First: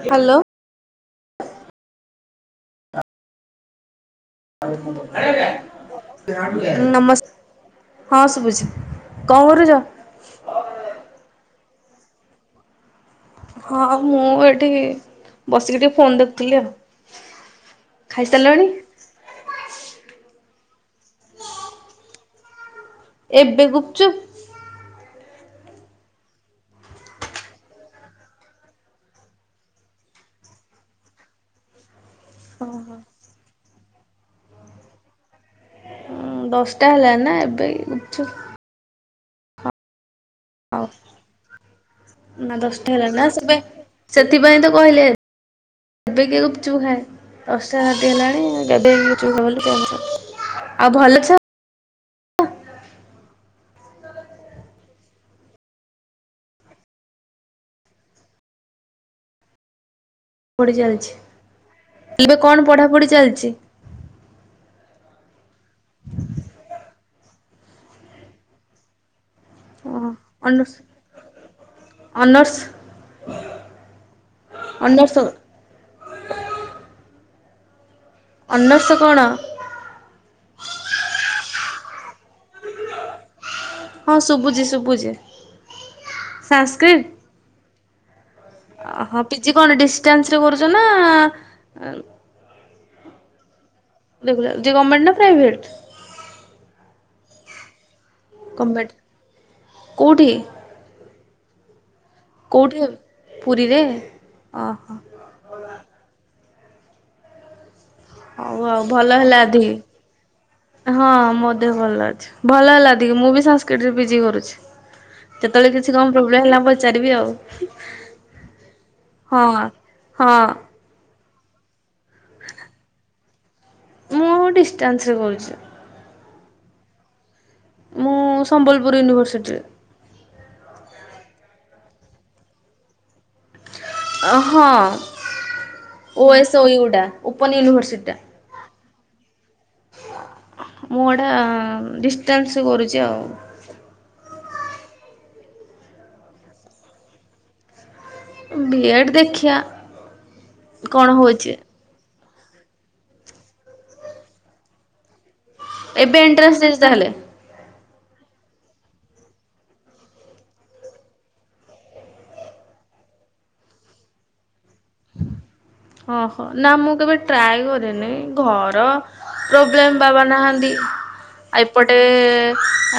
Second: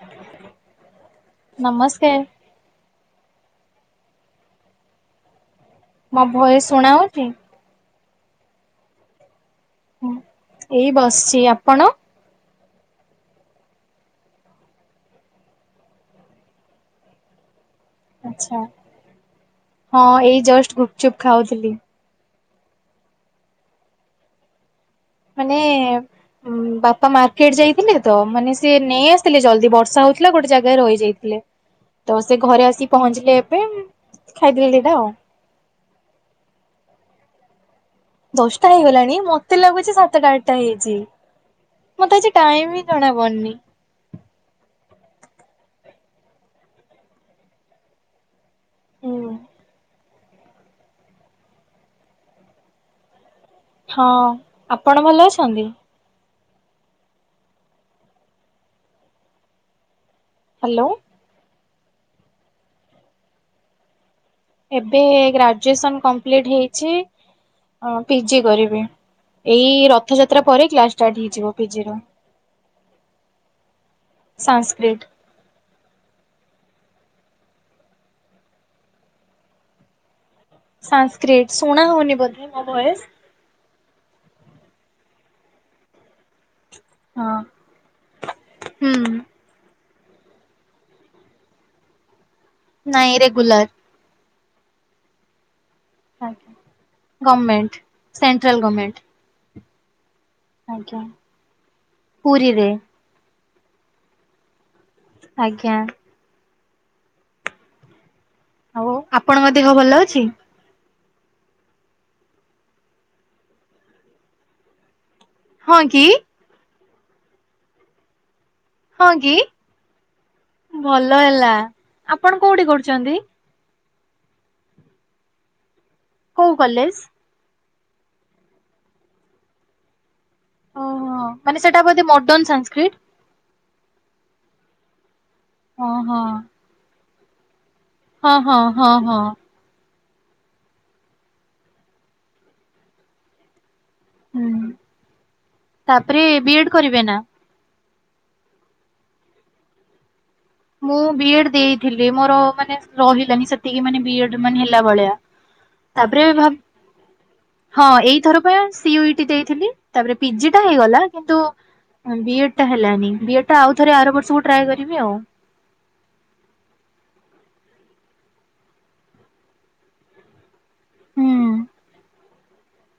Hello. ନମସ୍କାର। ମୋ voice ଶୁଣା ହଉଛି? ନମସ୍। ହଁ ଶୁଭୁଛି କଣ କରୁଛ? ହଁ ଏଇ ବସିଛି ଆପଣ? ହଁ ମୁଁ ଏଠି ବସିକି ଟିକେ ଫୋନ ଦେଖୁଥିଲି ଆଉ। ଆଛା ଖାଇସାରିଲଣି? ହଁ ଏଇ ଜଷ୍ଟ ଗୁପଚୁପ ଖାଉଥିଲି। ଏବେ ଗୁପଚୁପ? ମାନେ ବାପା ମାର୍କେଟ ଯାଇଥିଲେ ତ ମାନେ ସିଏ ନେଇଆସିଥିଲେ ଜଲ୍ଦି ବର୍ଷା ହଉଥିଲା ଗୋଟେ ଜାଗାରେ ରହିଯାଇଥିଲେ। ତ ସେ ଘରେ ଆସିି ପହଞ୍ଚିଲେ ଏବେ ଖାଇଦେଲି ଦିଟା ଆଉ। ହଁ ଦଶଟା ହେଲାଣି ନା ଏବେ ଗୁପଚୁପ। ଦଶଟା ହେଇଗଲାଣି ମତେ ଲାଗୁଛି ସାତଟା ଟା ହଉ ହେଇଛି, ମତେ ଆଜି ନା ଟାଇମ ହିଁ ଦଶଟା ହେଲା ଜଣା ନା ସେବେ ପଡିନି। ସେଥିପାଇଁ ତ କହିଲେ ଏବେ କିଏ ଗୁପଚୁପ ଖାଏ ଦଶଟା ରାତି ହେଲାଣି। ହୁଁ [unintelligible] ଆଉ ଭଲ ଅଛ? ହଁ, ଆପଣ ଭଲ ଅଛନ୍ତି? ପଢ଼ି ହ୍ୟାଲୋ ଚାଲଛି, ଏବେ କଣ ପଢାପଢି ଚାଲିଛି? ଏବେ ଗ୍ରାଜୁଏସନ କମ୍ପ୍ଲିଟ୍ ହେଇଛି, ପିଜି କରିବି। ଏଇ ହଁ ରଥଯାତ୍ରା ପରେ ଅନର୍ସ କ୍ଲାସ ଷ୍ଟାର୍ଟ ହେଇଯିବ ପିଜିର। ଅନର୍ସ? ସାନସ୍କ୍ରିଟ। ଅନର୍ସ ଅନର୍ସ କଣ? ସାନସ୍କ୍ରିଟ, ଶୁଣା ହଉନି ବୋଧେ ମୋ ଭଏସ? ହଁ ଶୁଭୁଛି ଶୁଭୁଛି ସାନସ୍କ୍ରିଟ। ହଁ। ହୁଁ ଅହୋ ପିଜି କଣ ଡିଷ୍ଟାନ୍ସରେ କରୁଛ ନା ନାଇଁ ରେଗୁଲାର। ଯେ ଗର୍ମେଣ୍ଟ ନା private? Government. Central government. Government, କୋଉଠି? ଆଜ୍ଞା। ପୁରୀରେ କୋଉଠି ଏ ପୁରୀରେ ଅହ। ଆଜ୍ଞା। ହଉ ଆଉ ଭଲ ଆପଣଙ୍କ ହେଲାଧି। ଦେହ ଭଲ ଅଛି? ହଁ ମୋ ଦେହ ଭଲ ଅଛି, ଭଲ ହେଲା ଟିକେ ମୁଁ ବି ସାନସ୍କ୍ରିଟରେ ପିଜି କରୁଛି। କେତେବେଳେ ହଁ କିଛି କି କଣ ପ୍ରୋବ୍ଲେମ ହେଲା ପଚାରିବି ଆଉ। ହଁ କି ହଁ ଭଲ ହେଲା, ଆପଣ କୋଉଠି କରୁଛନ୍ତି? ମୁଁ ଡିଷ୍ଟାନ୍ସରେ କରୁଛି। କୋଉ କଲେଜ? ମୁଁ ସମ୍ବଲପୁର ୟୁନିଭର୍ସିଟିରେ। ଓହୋ ମାନେ ସେଟା ବୋଧେ ମଡର୍ନ ସାନସ୍କ୍ରିଟ? ହଁ ହଁ ହଁ O S O U open university. ହଁ ହଁ ହଁ ହଁ। ମୁଁ ଏଟା ଡିଷ୍ଟାନ୍ସରେ କରୁଛି ଆଉ। ହୁଁ ତାପରେ ବିଏଡ କରିବେ ନା। ବି ଏଡ଼ ଦେଖିଆ। ମୁଁ କଣ ବି ହଉଛି ଏଡ ଦେଇଥିଲି ମୋର ମାନେ ରହିଲାନି ସେତିକି ମାନେ ବି ଏଡ ମାନେ ହେଲା ଭଳିଆ। ଏବେ ତାପରେ ବି ଏଣ୍ଟ୍ରାନ୍ସ ଦେଇଛୁ ତାହେଲେ? ଭାବ ହଁ ଏଇଥର ପା ସି ଇଉ ଇ ଟି ଦେଇଥିଲି ତାପରେ ପିଜିଟା ହେଇଗଲା କିନ୍ତୁ ବିଏଡ୍ ଟା ହେଲାନି ବିଏଡ୍ ଟା ଆଉ ଥରେ ଆର ବର୍ଷକୁ ଟ୍ରାଏ କରିବି ଆଉ। ଓହୋ ନା ମୁଁ କେବେ ଟ୍ରାଏ କରେନି ଘର ପ୍ରୋବ୍ଲେମ୍ ବାବା ନାହାଁନ୍ତି ହୁଁ। ଆ ଏପଟେ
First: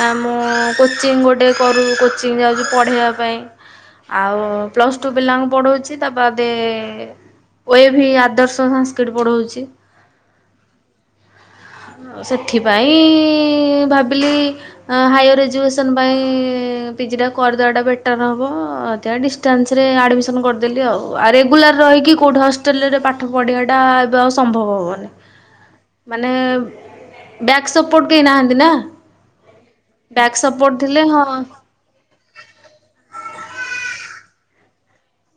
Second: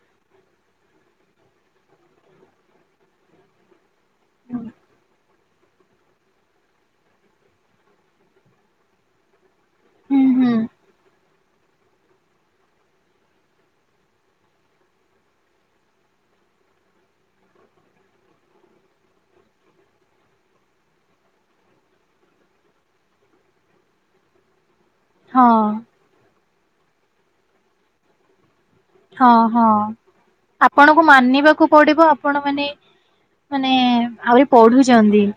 ଆ ମୁଁ କୋଚିଂ ଗୋଟେ କରୁ କୋଚିଂ ଯାଉଛି ପଢେଇବା ପାଇଁ। ଆଉ ହୁଁ ପ୍ଲସ୍ ଟୁ ପିଲାଙ୍କୁ ପଢ଼ଉଛି ତା ବାଦେ ଓ ଏ ଭି ଆଦର୍ଶ ସଂସ୍କୃତ ପଢଉଛି। ହୁଁ ହୁଁ। ଓ ସେଥିପାଇଁ ଭାବିଲି ହାୟର ଏଜୁକସନ ପାଇଁ ପିଜି ଟା କରିଦବା ଟା ବେଟର ହବ, ସେଥିପାଇଁ ଡିସ ଏଷ୍ଟାନ୍ସରେ ଆଡ଼ମିସନ୍ କରିଦେଲି ଆଉ ଆଉ ରେଗୁଲାର ରହିକି କେଉଁଠି ହଷ୍ଟେଲରେ ପାଠ ପଢ଼ିବା ଟା ଏବେ ଆଉ ସମ୍ଭବ ହବନି। ହଁ। ମାନେ ବ୍ୟାକ୍ ସପୋର୍ଟ କେହି ନାହାନ୍ତି ନା। ହଁ ହଁ ବ୍ୟାକ୍ ସପୋର୍ଟ ଥିଲେ ଆପଣଙ୍କୁ ହଁ ମାନିବାକୁ ପଢିବ ଆପଣ ମାନେ ମାନେ ଆହୁରି ପଢୁଛନ୍ତି।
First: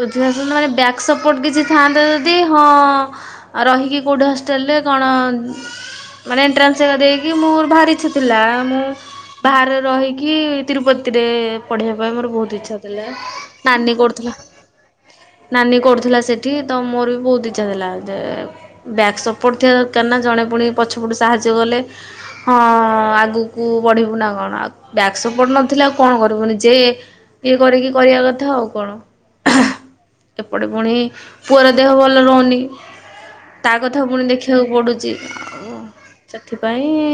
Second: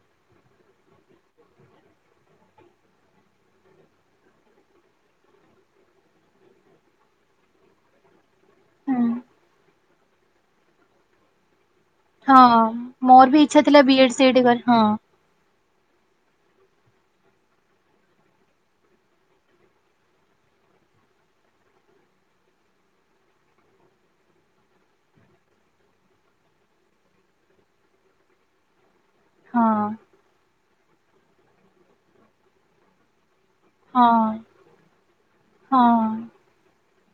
ଯେହେତୁ ନହେଲେ ବ୍ୟାକ୍ ସପୋର୍ଟ କିଛି ଥାହାନ୍ତା ଯଦି, ହଁ ଆଉ ରହିକି କଉଠି ହଷ୍ଟେଲରେ କଣ ମାନେ ଏଣ୍ଟ୍ରାନ୍ସ ହେକା ଦେଇକି ମୋର ଭାରି ଇଛା ଥିଲା, ମୁଁ ହୁଁ ବାହାରେ ରହିକି ତିରୁପତିରେ ପଢ଼େଇବା ପାଇଁ ମୋର ହଁ ବହୁତ ଇଚ୍ଛା ଥିଲା, ମୋର ବି ଇଚ୍ଛା ଥିଲା ବି ନାନୀ ଏଡ୍ ସି କରୁଥିଲା। ଏଡ୍ କରି ହଁ। ନାନୀ କରୁଥିଲା ସେଠି ତ ମୋର ବି ବହୁତ ଇଚ୍ଛା ଥିଲା, ଯେ ବ୍ୟାକ୍ ସପୋର୍ଟ ଥିବା ଦରକାର ନା ଜଣେ ପୁଣି ପଛପଟୁ ସାହାଯ୍ୟ କଲେ ହଁ ଆଗକୁ ବଢିବୁ ନା କଣ? ବ୍ୟାକ୍ ସପୋର୍ଟ ନଥିଲେ ଆଉ କଣ କରିବୁ, ନିଜେ ଇଏ କରିକି କରିବା କଥା ଆଉ କଣ? ହଁ ହଃ ଏପଟେ ପୁଣି ପୁଅର ଦେହ ଭଲ ରହୁନି। ତା ହଁ କଥା ପୁଣି ଦେଖିବାକୁ ପଡ଼ୁଛି, ଆଉ ହଁ। ସେଥିପାଇଁ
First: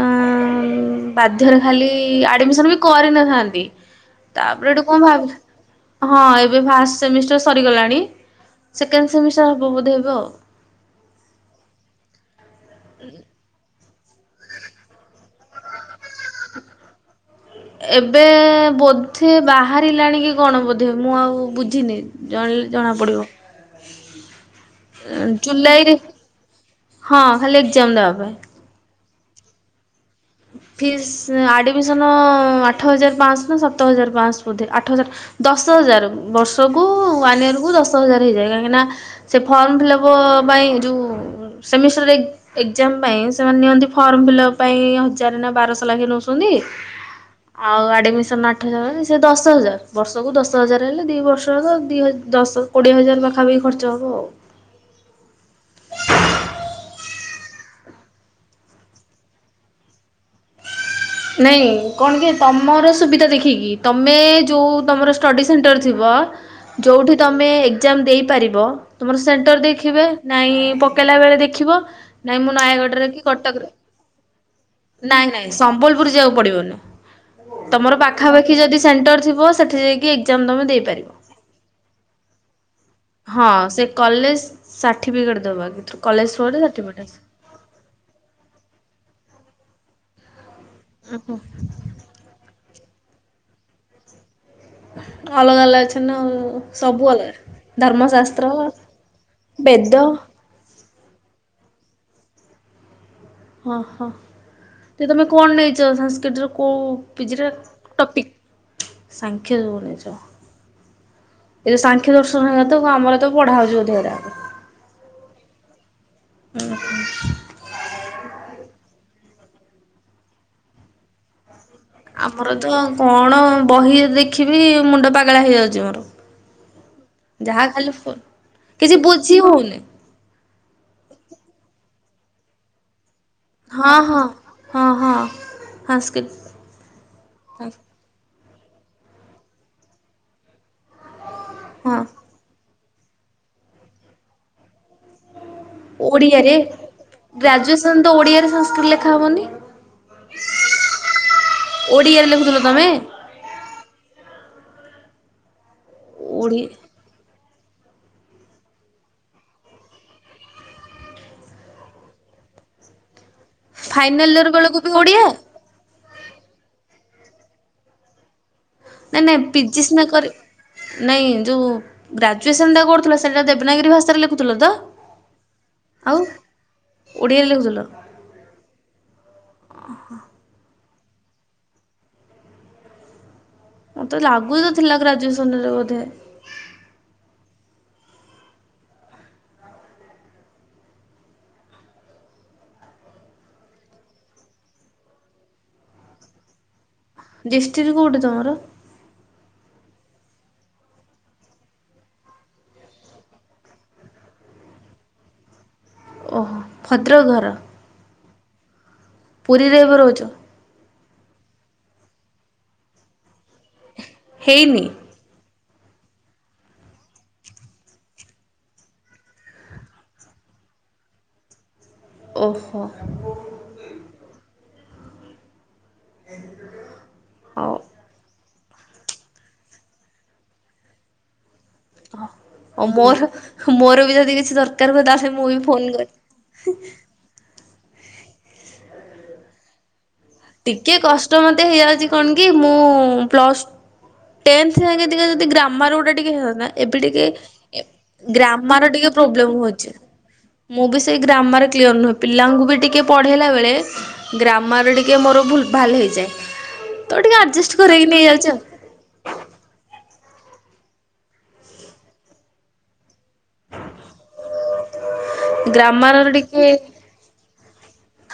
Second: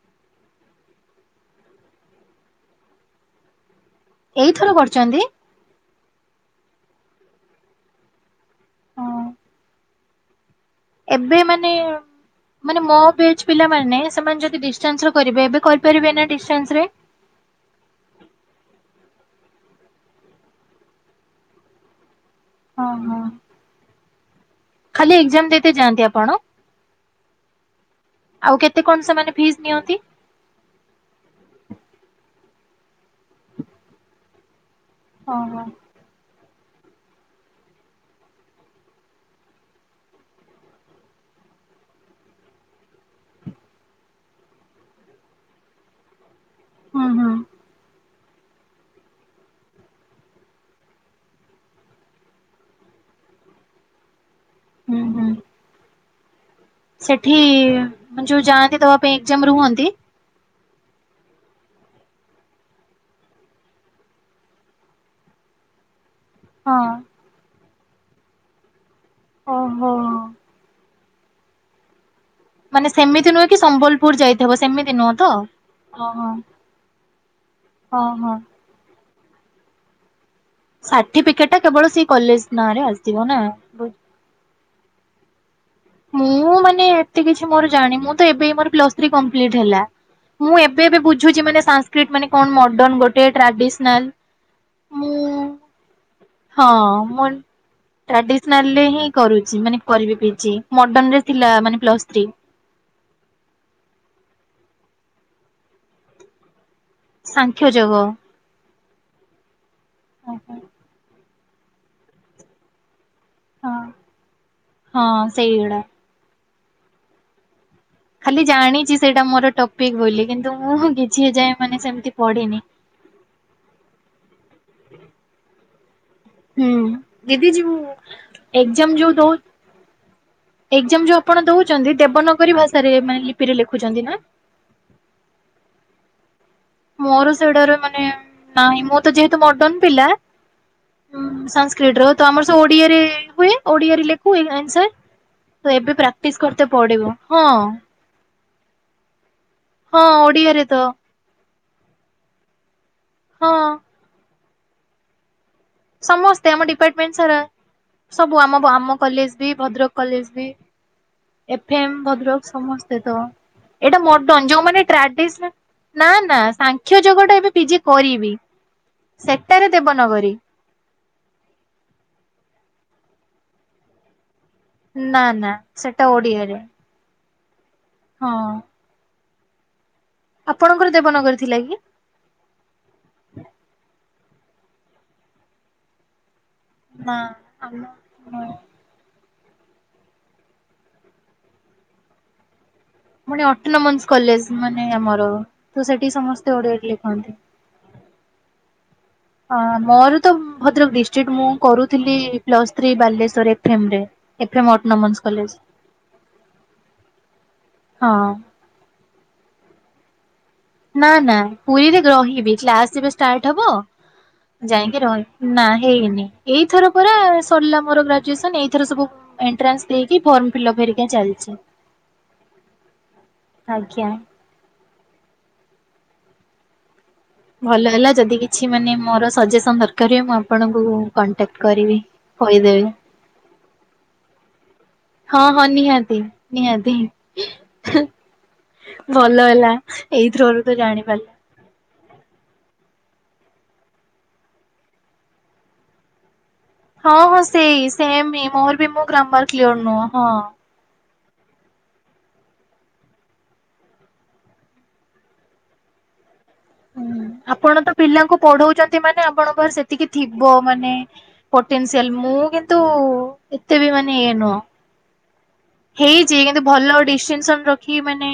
ଆମ୍ ବାଧ୍ୟରେ ଖାଲି ଆଡମିସନ୍ ବି କରିନଥାନ୍ତି। ଏଇଥର ତାପରେ ଏଠୁ କଣ କରିଛନ୍ତି ଭାଵ୍ ହଁ ଏବେ ଫାଷ୍ଟ ସେମିଷ୍ଟାର ସରିଗଲାଣି, ସେକେଣ୍ଡେ ହଁ ସେମିଷ୍ଟାର ହବ ବୋଧେ ଏବେ ଆଉ। ଏବେ ମାନେ ମାନେ ମୋ ବେଚ୍ ପିଲମାନେ ସେମାନେ ଯଦି ଡିଷ୍ଟାନ୍ସ କରିବେ, ଏବେ କରିପାରିବେ ନା ଡିଷ୍ଟାନ୍ସରେ? ଏବେ ବୋଧେ ବାହାରିଲାଣି କି କଣ ବୋଧେ ମୁଁ ଆଉ ବୁଝିନି। ଜଣେ ଓହୋ ଜଣାପଡ଼ିବ। ଖାଲି ଏକ୍ଜାମ ଦେଇତେ ଜୁଲାଇରେ, ଯାଆନ୍ତି ଆପଣ ହଁ ଖାଲି ଏକ୍ଜାମ ଦବା ପାଇଁ। ଆଉ କେତେ କଣ ସେମାନେ ଫିଜ୍ ‌ନିଅନ୍ତି? ଫିସ୍ ଆଡ଼ମିଶନ ଆଠ ହଜାର ପାଆଶହ ନା ସାତ ହଜାର ପାଆଶହ। ବୋଧେ ଆଠ ହଜାର ଓହୋ। ଦଶ ହଜାର ବର୍ଷକୁ ୱାନ୍ ଇୟରକୁ ଦଶ ହଜାର ହେଇଯାଏ, କାହିଁକିନା ସେ ଫର୍ମ ଫିଲ୍ଅପ ପାଇଁ ଯୋଉ ସେମିଷ୍ଟାର ଏ-ଏକ୍ସାମ ପାଇଁ ସେମାନେ ନିଅନ୍ତି ଫର୍ମ ଫିଲ୍ଅପ ପାଇଁ ହଜା ହଜାର ନା ବାରଶହ ଲାଖେ ନଉଛନ୍ତି। ହଁ ହଁ। ଆଉ ଆଡ଼ମିସନ୍ ଆଠ ହଜାର ହେଲେ ସେ ଦଶ ହଜାର ବର୍ଷକୁ ଦଶ ହଜାର ହେଲେ ଦିଇ ବର୍ଷ ତ ଦିଇ ହ ଦଶ କୋଡ଼ିଏ ହଜାର ପାଖାପାଖି ଖର୍ଚ୍ଚ ହବ ଆଉ। ହୁଁ ହୁଁ। ସେଠି ମାନେ ଯୋଉ ଯାଆନ୍ତି ଦବା ପାଇଁ ଏଗ୍ଜାମ୍ ରୁହନ୍ତି। ନାଇଁ କଣ କି ତମର ସୁବିଧା ଦେଖିକି ତମେ ଯଉଁ ତମର ଷ୍ଟଡ଼ି ସେଣ୍ଟର ଥିବ ହଁ ଯୋଉଠି ତମେ ଏଗ୍ଜାମ୍ ଦେଇପାରିବ ତୁମର ସେଣ୍ଟର ଓହୋ। ଦେଖିବେ ନାଇଁ ପ ପକେଇଲା ବେଳେ ଦେଖବ ନାଇଁ ମୁଁ ମାନେ ନୟାଗଡ଼ରେ କି ସେମିତି ନୁହେଁ କଟକରେ, ସମ୍ବଲପୁର ଯାଇଥିବ ସେମିତି ନୁହଁ ତ? ନାଇଁ ନାଇଁ ସମ୍ ବଲପୁର ଓହୋ ଯିବାକୁ ପଡ଼ିବନି ତମର ଓହୋ ପାଖାପାଖି ଯଦି ସେଣ୍ଟର ଥିବ ସେଠି ଯାଇକି ଏଗ୍ଜାମ୍ ତମେ ଦେଇପାରିବ ସାର୍ଟିଫିକେଟ ଟା କେବଳ ସେଇ କଲେଜ ନାଁରେ ଆସିବ ହଁ ସେ ନା? କଲେଜ୍ ସାର୍ଟିଫିକେଟ ଦବା କଲେଜ ମୁଁ ପରେ ମାନେ ସାର୍ଟିଫିକେଟ୍ ଏତେ କିଛି ମୋର ଜାଣି ମୁଁ ତ ଏବେ ମୋର ପ୍ଲସ୍ ‌ଥ୍ରି କଂପ୍ଲିଟ୍ ହେଲା, ମୁଁ ଏବେ ଏବେ ଓହୋ ବୁଝୁଛି ସାଂସ୍ ସ୍କିଟ୍ ମାନେ କଣ ମଡର୍ଣ୍ଣ ଗୋଟେ ଟ୍ରାଡିସନାଲ ମୁଁ ଅଲଗା ଅଲଗା ଅଛି ନା ହଁ ସବୁ ମୁଁ ଅଲଗା। ଧର୍ମଶାସ୍ତ୍ର ଟ୍ରାଡିସନାଲରେ ହିଁ କରୁଛି ମାନେ ବେଦ କରିବି ପିଜି ମର୍ଡ଼ନରେ ଥିଲା ମାନେ ପ୍ଲସ୍ ଥ୍ରି। ହଁ ହଁ ଯେ ତମେ କଣ ନେଇଛ ସାଂସ୍କ୍ରିଟ୍ ର କୋଉ ପିଜିରେ ସାଂଖ୍ୟ ଯୋଗ। ଟପିକ୍? ସାଂଖ୍ୟ ଯୋଉ ନେଇଛ, ହଁ ଏ ସାଂଖ୍ୟ ଦର୍ଶନ ହେରା ତ ଆମର ପଢା ହଉଛି ଯୋଉ ଅଧ୍ୟାଉରା ହଁ ସେଇଗୁଡ଼ା। ହୁଁ ହୁଁ ଖାଲି ଜାଣିଛି ସେଇଟା ମୋର ଟପିକ୍ ବୋଲି କିନ୍ତୁ ମୁଁ କିଛି ଏଯାଏଁ ମାନେ ସେମି ଆମର ତ କଣ ବହି ଦେଖିବି, ମୁଣ୍ଡ ପାଗଳା ହେଇଯାଉଛି ମୋର। ହୁଁ ଦିଦି ଯାହା ଯୋଉ ଖାଲି ଫୋ, ଏକ୍ଜାମ କିଛି ଯୋଉ ଦଉ ବୁଝି ହୋଉନି। ଏକ୍ଜାମ ଯୋଉ ଆପଣ ଦୋଉଛନ୍ତି, ଦେବନଗରୀ ଭାଷାରେ ମାନେ ଲିପି ହଁ ହଁ, ହଁ ହଁ ସାଂସ୍କିଟ୍। ମୋର ସେଗୁଡାରେ ମାନେ ନାହିଁ। ମୁଁ ତ ଯେହେତୁ ମର୍ଡନ ପିଲା, ସାଂ ହଁ କ୍ରିଟ୍ ର ତ ଆମର ସେ ଓଡ଼ିଆରେ ହୁଏ, ଓଡ଼ିଆରେ ଲେଖୁ ଆନ୍ସାର୍। ତ ଏବେ ପ୍ରାକ୍ଟିସ୍ ଓଡିଆରେ କରତେ ପଡ଼ିବ। ହଁ। ଗ୍ରାଜୁଏସନ ତ ଓଡ଼ିଆରେ ସାଂସ୍କିଟ୍ ଲେଖାହବନି। ହଁ ଓଡ଼ିଆରେ ତ। ଓଡ଼ିଆରେ ଲେଖୁଥିଲ ତମେ? ହଁ। ସମସ୍ତେ ଓଡି ଆମ ଡିପାର୍ଟମେଣ୍ଟ ସାରା। ସବୁ ଆମ ଆମ କଲେଜ ବି ଭଦ୍ରକ କଲେଜ ବି ଏଫ ଏମ୍, ଭଦ୍ରକ ସମସ୍ତେ ତ। ଏଇଟା ଫାଇନାଲ ମର୍ଡନ, ଇୟର ବେଳକୁ ଯୋଉମାନେ ବି ଓଡିଆ ଟ୍ରାଡିସ୍ନାଲ୍ ନା ନା ସାଂଖ୍ୟ ଯୋଗଟା ଏବେ ପିଜି କରିବି, ନାଇଁ ନାଇଁ ସେଟାରେ ପିଜି ସିନା କରି ଦେବନଗରୀ। ନାଇଁ ଯୋଉ ଗ୍ରାଜୁଏସନ୍ ଟା କରୁଥିଲ ସେଟା ଦେବନାଗରୀ ଭାଷାରେ ଲେଖୁଥିଲ ତ? ନା ନା, ସେଟା ଆଉ ଓଡ଼ିଆରେ। ଓଡ଼ିଆରେ ଲେଖୁଥିଲ। ହଁ। ଆପଣଙ୍କର ଦେବନଗରୀ ଥିଲା କି? ମୋତେ ଲାଗୁତ ଥିଲା ଗ୍ରାଜୁଏସନ ରେ ବୋଧେ। ନାଁ ଆମ [inaudible] ପୁଣି ଅଟୋନୋମସ୍ କଲେଜ ମାନେ ଆମର ତ ସେଠି ସମସ୍ତେ ଓଡ଼ିଆରେ ଲେଖନ୍ତି। ଡିଷ୍ଟ୍ରି କୋଉଠି ତମର? ଅ ମୋର ତ ଭଦ୍ରକ ଡିଷ୍ଟ୍ରିକ୍ଟ। ମୁଁ କରୁଥିଲି plus three Baleswar F M ରେ। F M autonomous college. ଓହୋ, ଭଦ୍ରକ ଘର। ହଁ। ପୁରୀରେ ଏବେ ରହୁଛ। ନାଁ ନାଁ ପୁରୀରେ ରହିବି, କ୍ଲାସ ଯେବେ ଷ୍ଟାର୍ଟ ହବ ହେଇନି ଯାଇକି ରହିବି। ନାଁ ହେଇନି। ଏଇଥର ପରା ସରିଲା ମୋର ଗ୍ରାଜୁଏସନ, ଏଇଥର ସବୁ ଏଣ୍ଟ୍ରାନ୍ସ ଦେଇକି ଫର୍ମ ଫିଲପ୍ ହେରିକା ଚାଲିଛି। ଓହୋ। ଆଜ୍ଞା। ହଉ ଭଲ ହେଲା ଯଦି କି କିଛି ମାନେ ମୋର ସଜେସନ୍ ଦରକାର ହୁଏ, ମୁଁ ଆପଣଙ୍କୁ କଣ୍ଟାକ୍ଟ କରିବି। କହିଦେବି ହଁ ମୋର ମୋର ବି ଯଦି କିଛି ଦରକାର ହୁଏ, ତାହେଲେ ମୁଁ ବି ଫୋନ କରିବି। ଭଲହେଲା। ଟିକେ କଷ୍ଟ ମତେ ହେଇଯାଉଛି କଣ କି ମୁଁ ପ୍ଲସ୍ ଟେନ୍ଥ ସାଙ୍ଗେ ଟିକେ ଯଦି ଗ୍ରାମାର୍ ଗୁଡ଼ା ଟିକେ ହେଇଥାନ୍ତା ଏବେ ହଁ ଟିକେ ହଁ ସେଇ ସେମ୍ ହିଁ ମୋର ବି ଗ୍ରାମର ମୋ ଟିକେ ଗ୍ରାମର ପ୍ରୋବ୍ଲେମ କ୍ଲିୟର ହୋଉଛି। ନୁହଁ ହଁ। ମୁଁ ବି ସେଇ ଗ୍ରାମର କ୍ଲିୟର ନୁହେଁ। ପିଲାଙ୍କୁ ବି ଟିକେ ପଢ଼େଇଲା ବେଳେ ଗ୍ରାମର ଟି ଟିକେ ମୋର ଭୁଲ୍ ଭାଲ ହେଇଯାଏ ତ ଟିକେ ଆଡ଼ଜଷ୍ଟ କରେଇକି ନେଇଯାଉଛି ଆଉ ଟିକେ ମାନେ ଆପଣଙ୍କର ସେତିକି ଥିବ ମାନେ। ପୋଟେନ୍ସିଆଲ ମୁଁ କିନ୍ତୁ ଏତେ ବି ମାନେ ଇଏ ନୁହଁ। ଗ୍ରାମାର ହେଇଛି କିନ୍ତୁ ଟିକେ ଭଲ ଡିଷ୍ଟିଂସନ୍ ରଖି ମାନେ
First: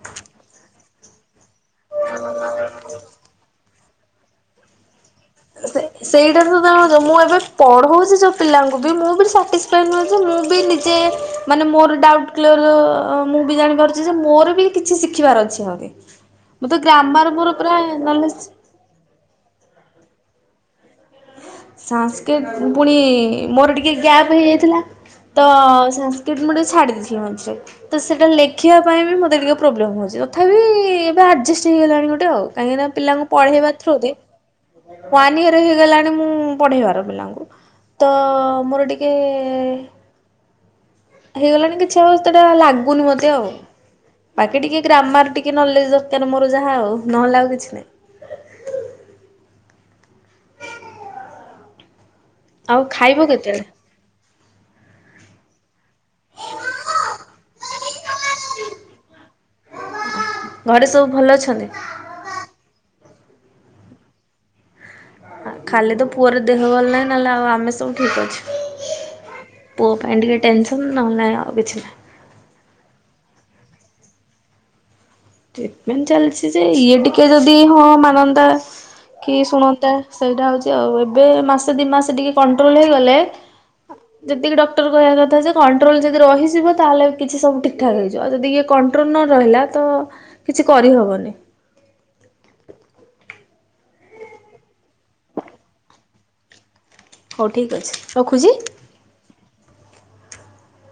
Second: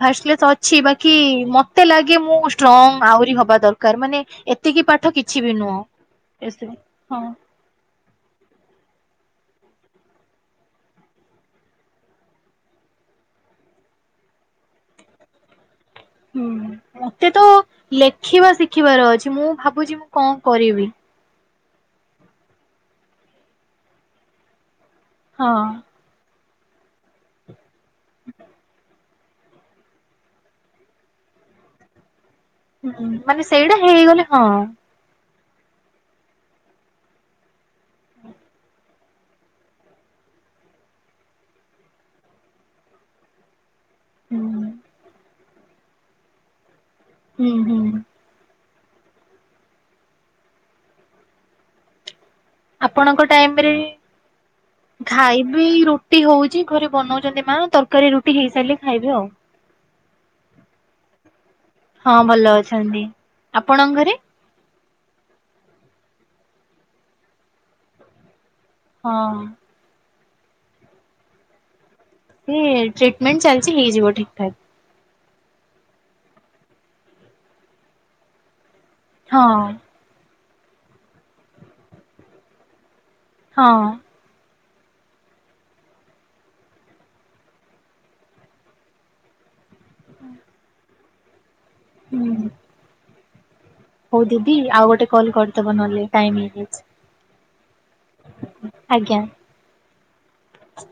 ଫାଷ୍ଟ କ୍ଲାସ୍ ତ ଅଛି ବାକି ମାନେ ମତେ ଲାଗେ ମୁଁ ଷ୍ଟ୍ରଙ୍ଗ ଆହୁରି ହବା ଦରକାର ମାନେ ଏତେ ଏତିକି ପାଠ କିଛି ବି ନୁହଁ ସେ ସେଇଟା ଏସବୁ। ତ ତ ମୁଁ ହଁ। ଏବେ ପଢ଼ଉଛି ଯେଉଁ ପିଲାଙ୍କୁ ବି ମୁଁ ବି ସାଟିସ୍ଫାଇ ନୁହେଁ ଯେ ମୁଁ ବି ନିଜେ ମାନେ ମୋର ଡାଉଟ୍ ମୁଁ ବି ଜାଣିପାରୁଛି ଯେ ମୋର ବି କିଛି ଶିଖିବାର ଅଛି ଆହୁରି। ହୁଁ। ମୁଁ ତ ମତେ ଗ୍ରାମର ତ ମୋର ପୁରା ଲେଖିବା ନଲେଜ ଶିଖିବାର ଅଛି। ମୁଁ ଭାବୁଛି ମୁଁ କଣ କରିବି? ସଂସ୍କୃତ ପୁଣି ମୋର ଟିକେ ଗ୍ୟାପ ହେଇଯାଇଥିଲା ତ ହଁ କିଟ ମୁଁ ଟିକେ ଛାଡ଼ି ଦେଇଥିଲି ମଝିରେ। ତ ସେଇଟା ଲେଖିବା ପାଇଁ ବି ମୋତେ ଟିକେ ପ୍ରୋବ୍ଲେମ୍ ହେଉଛି। ତଥାପି ଏବେ ଆଡ଼ଜଷ୍ଟ ହେଇଗଲାଣି ଗୋଟେ ଆଉ। କାହିଁକି ନା ହୁଁ ପିଲାଙ୍କୁ ମାନେ ପଢେଇବା ସେଇଟା ଥ୍ରୋଦେ ହେଇଗଲେ ହଁ ୱାନ ଇୟର ହେଇଗଲାଣି। ମାନେ ମୁଁ ପଢ଼େଇବାର ପିଲାଙ୍କୁ ତ ମୋର ଟିକେ ହେଇଗଲାଣି କିଛି ଅବ ସେଟା ଲାଗୁନି ମତେ ଆଉ ବାକି ହୁଁ। ଟିକେ ଗ୍ରାମାର ଟିକେ କି ନଲେଜ ଦରକାର ମୋର ଯାହା ଆଉ ନହେଲେ ହୁଁ ଆଉ କିଛି ହୁଁ। ନାହିଁ। ଆଉ ଖାଇବ ଆପଣଙ୍କ କେତେବେଳେ ଟାଇମରେ ଖାଇବି ରୁଟି ହଉଛି ଘରେ ବନଉଛନ୍ତି ମା ତରକାରୀ ରୁଟି ହେଇସାରିଲେ ଖାଇବି ଆଉ। ଘରେ ସବୁ ଭଲ ଅଛନ୍ତି? ହଁ ଭଲ ଅଛନ୍ତି। ଆପଣଙ୍କ ଘରେ? ଖାଲି ତ ପୁଅର ଦେହ ଭଲ ନାହିଁ। ନହେଲେ ଆଉ ଆମେ ସବୁ ଠିକ୍ ଅଛୁ। ହଁ। ପୁଅ ପାଇଁ ଟିକେ ଟେନ୍ସନ ନହେଲେ ନାଇଁ ଆଉ କିଛି ନାହିଁ। ଏ ଟ୍ରିଟମେଣ୍ଟ ଚାଲିଛି ହେଇଯିବ ଠିକ ଠାକ। ଟ୍ରିଟମେଣ୍ଟ ଚାଲିଛି ଯେ ଇଏ ଟିକେ ଯଦି ହଁ ମାନନ୍ତା କି ହଁ ଶୁଣନ୍ତା। ସେଇଟା ହେଉଛି ଆଉ। ଏବେ ମାସେ ଦୁଇ ମାସ ଟିକେ କଣ୍ଟ୍ରୋଲ୍ ହେଇଗଲେ ହଁ। ଯେତିକି ଡକ୍ଟର କହିବା କଥା ଯେ କଣ୍ଟ୍ରୋଲ ଯଦି ରହିଯିବ ତାହେଲେ କିଛି ସବୁ ଠିକ ଠାକ ହେଇଯିବ ଯଦି ଇଏ କ କଣ୍ଟ୍ରୋଲ ନ ରହିଲା ତ କିଛି କରିହବନି। ହୁଁ। ହଉ ଦିଦି ଆଉ ଗୋଟେ କଲ୍ କରିଦବ ନହେଲେ ଟାଇମ ହେଇଯାଇଛି। ହଉ ଠିକ୍ ଅଛି ରଖୁଛି। ଆଜ୍ଞା। ହଁ।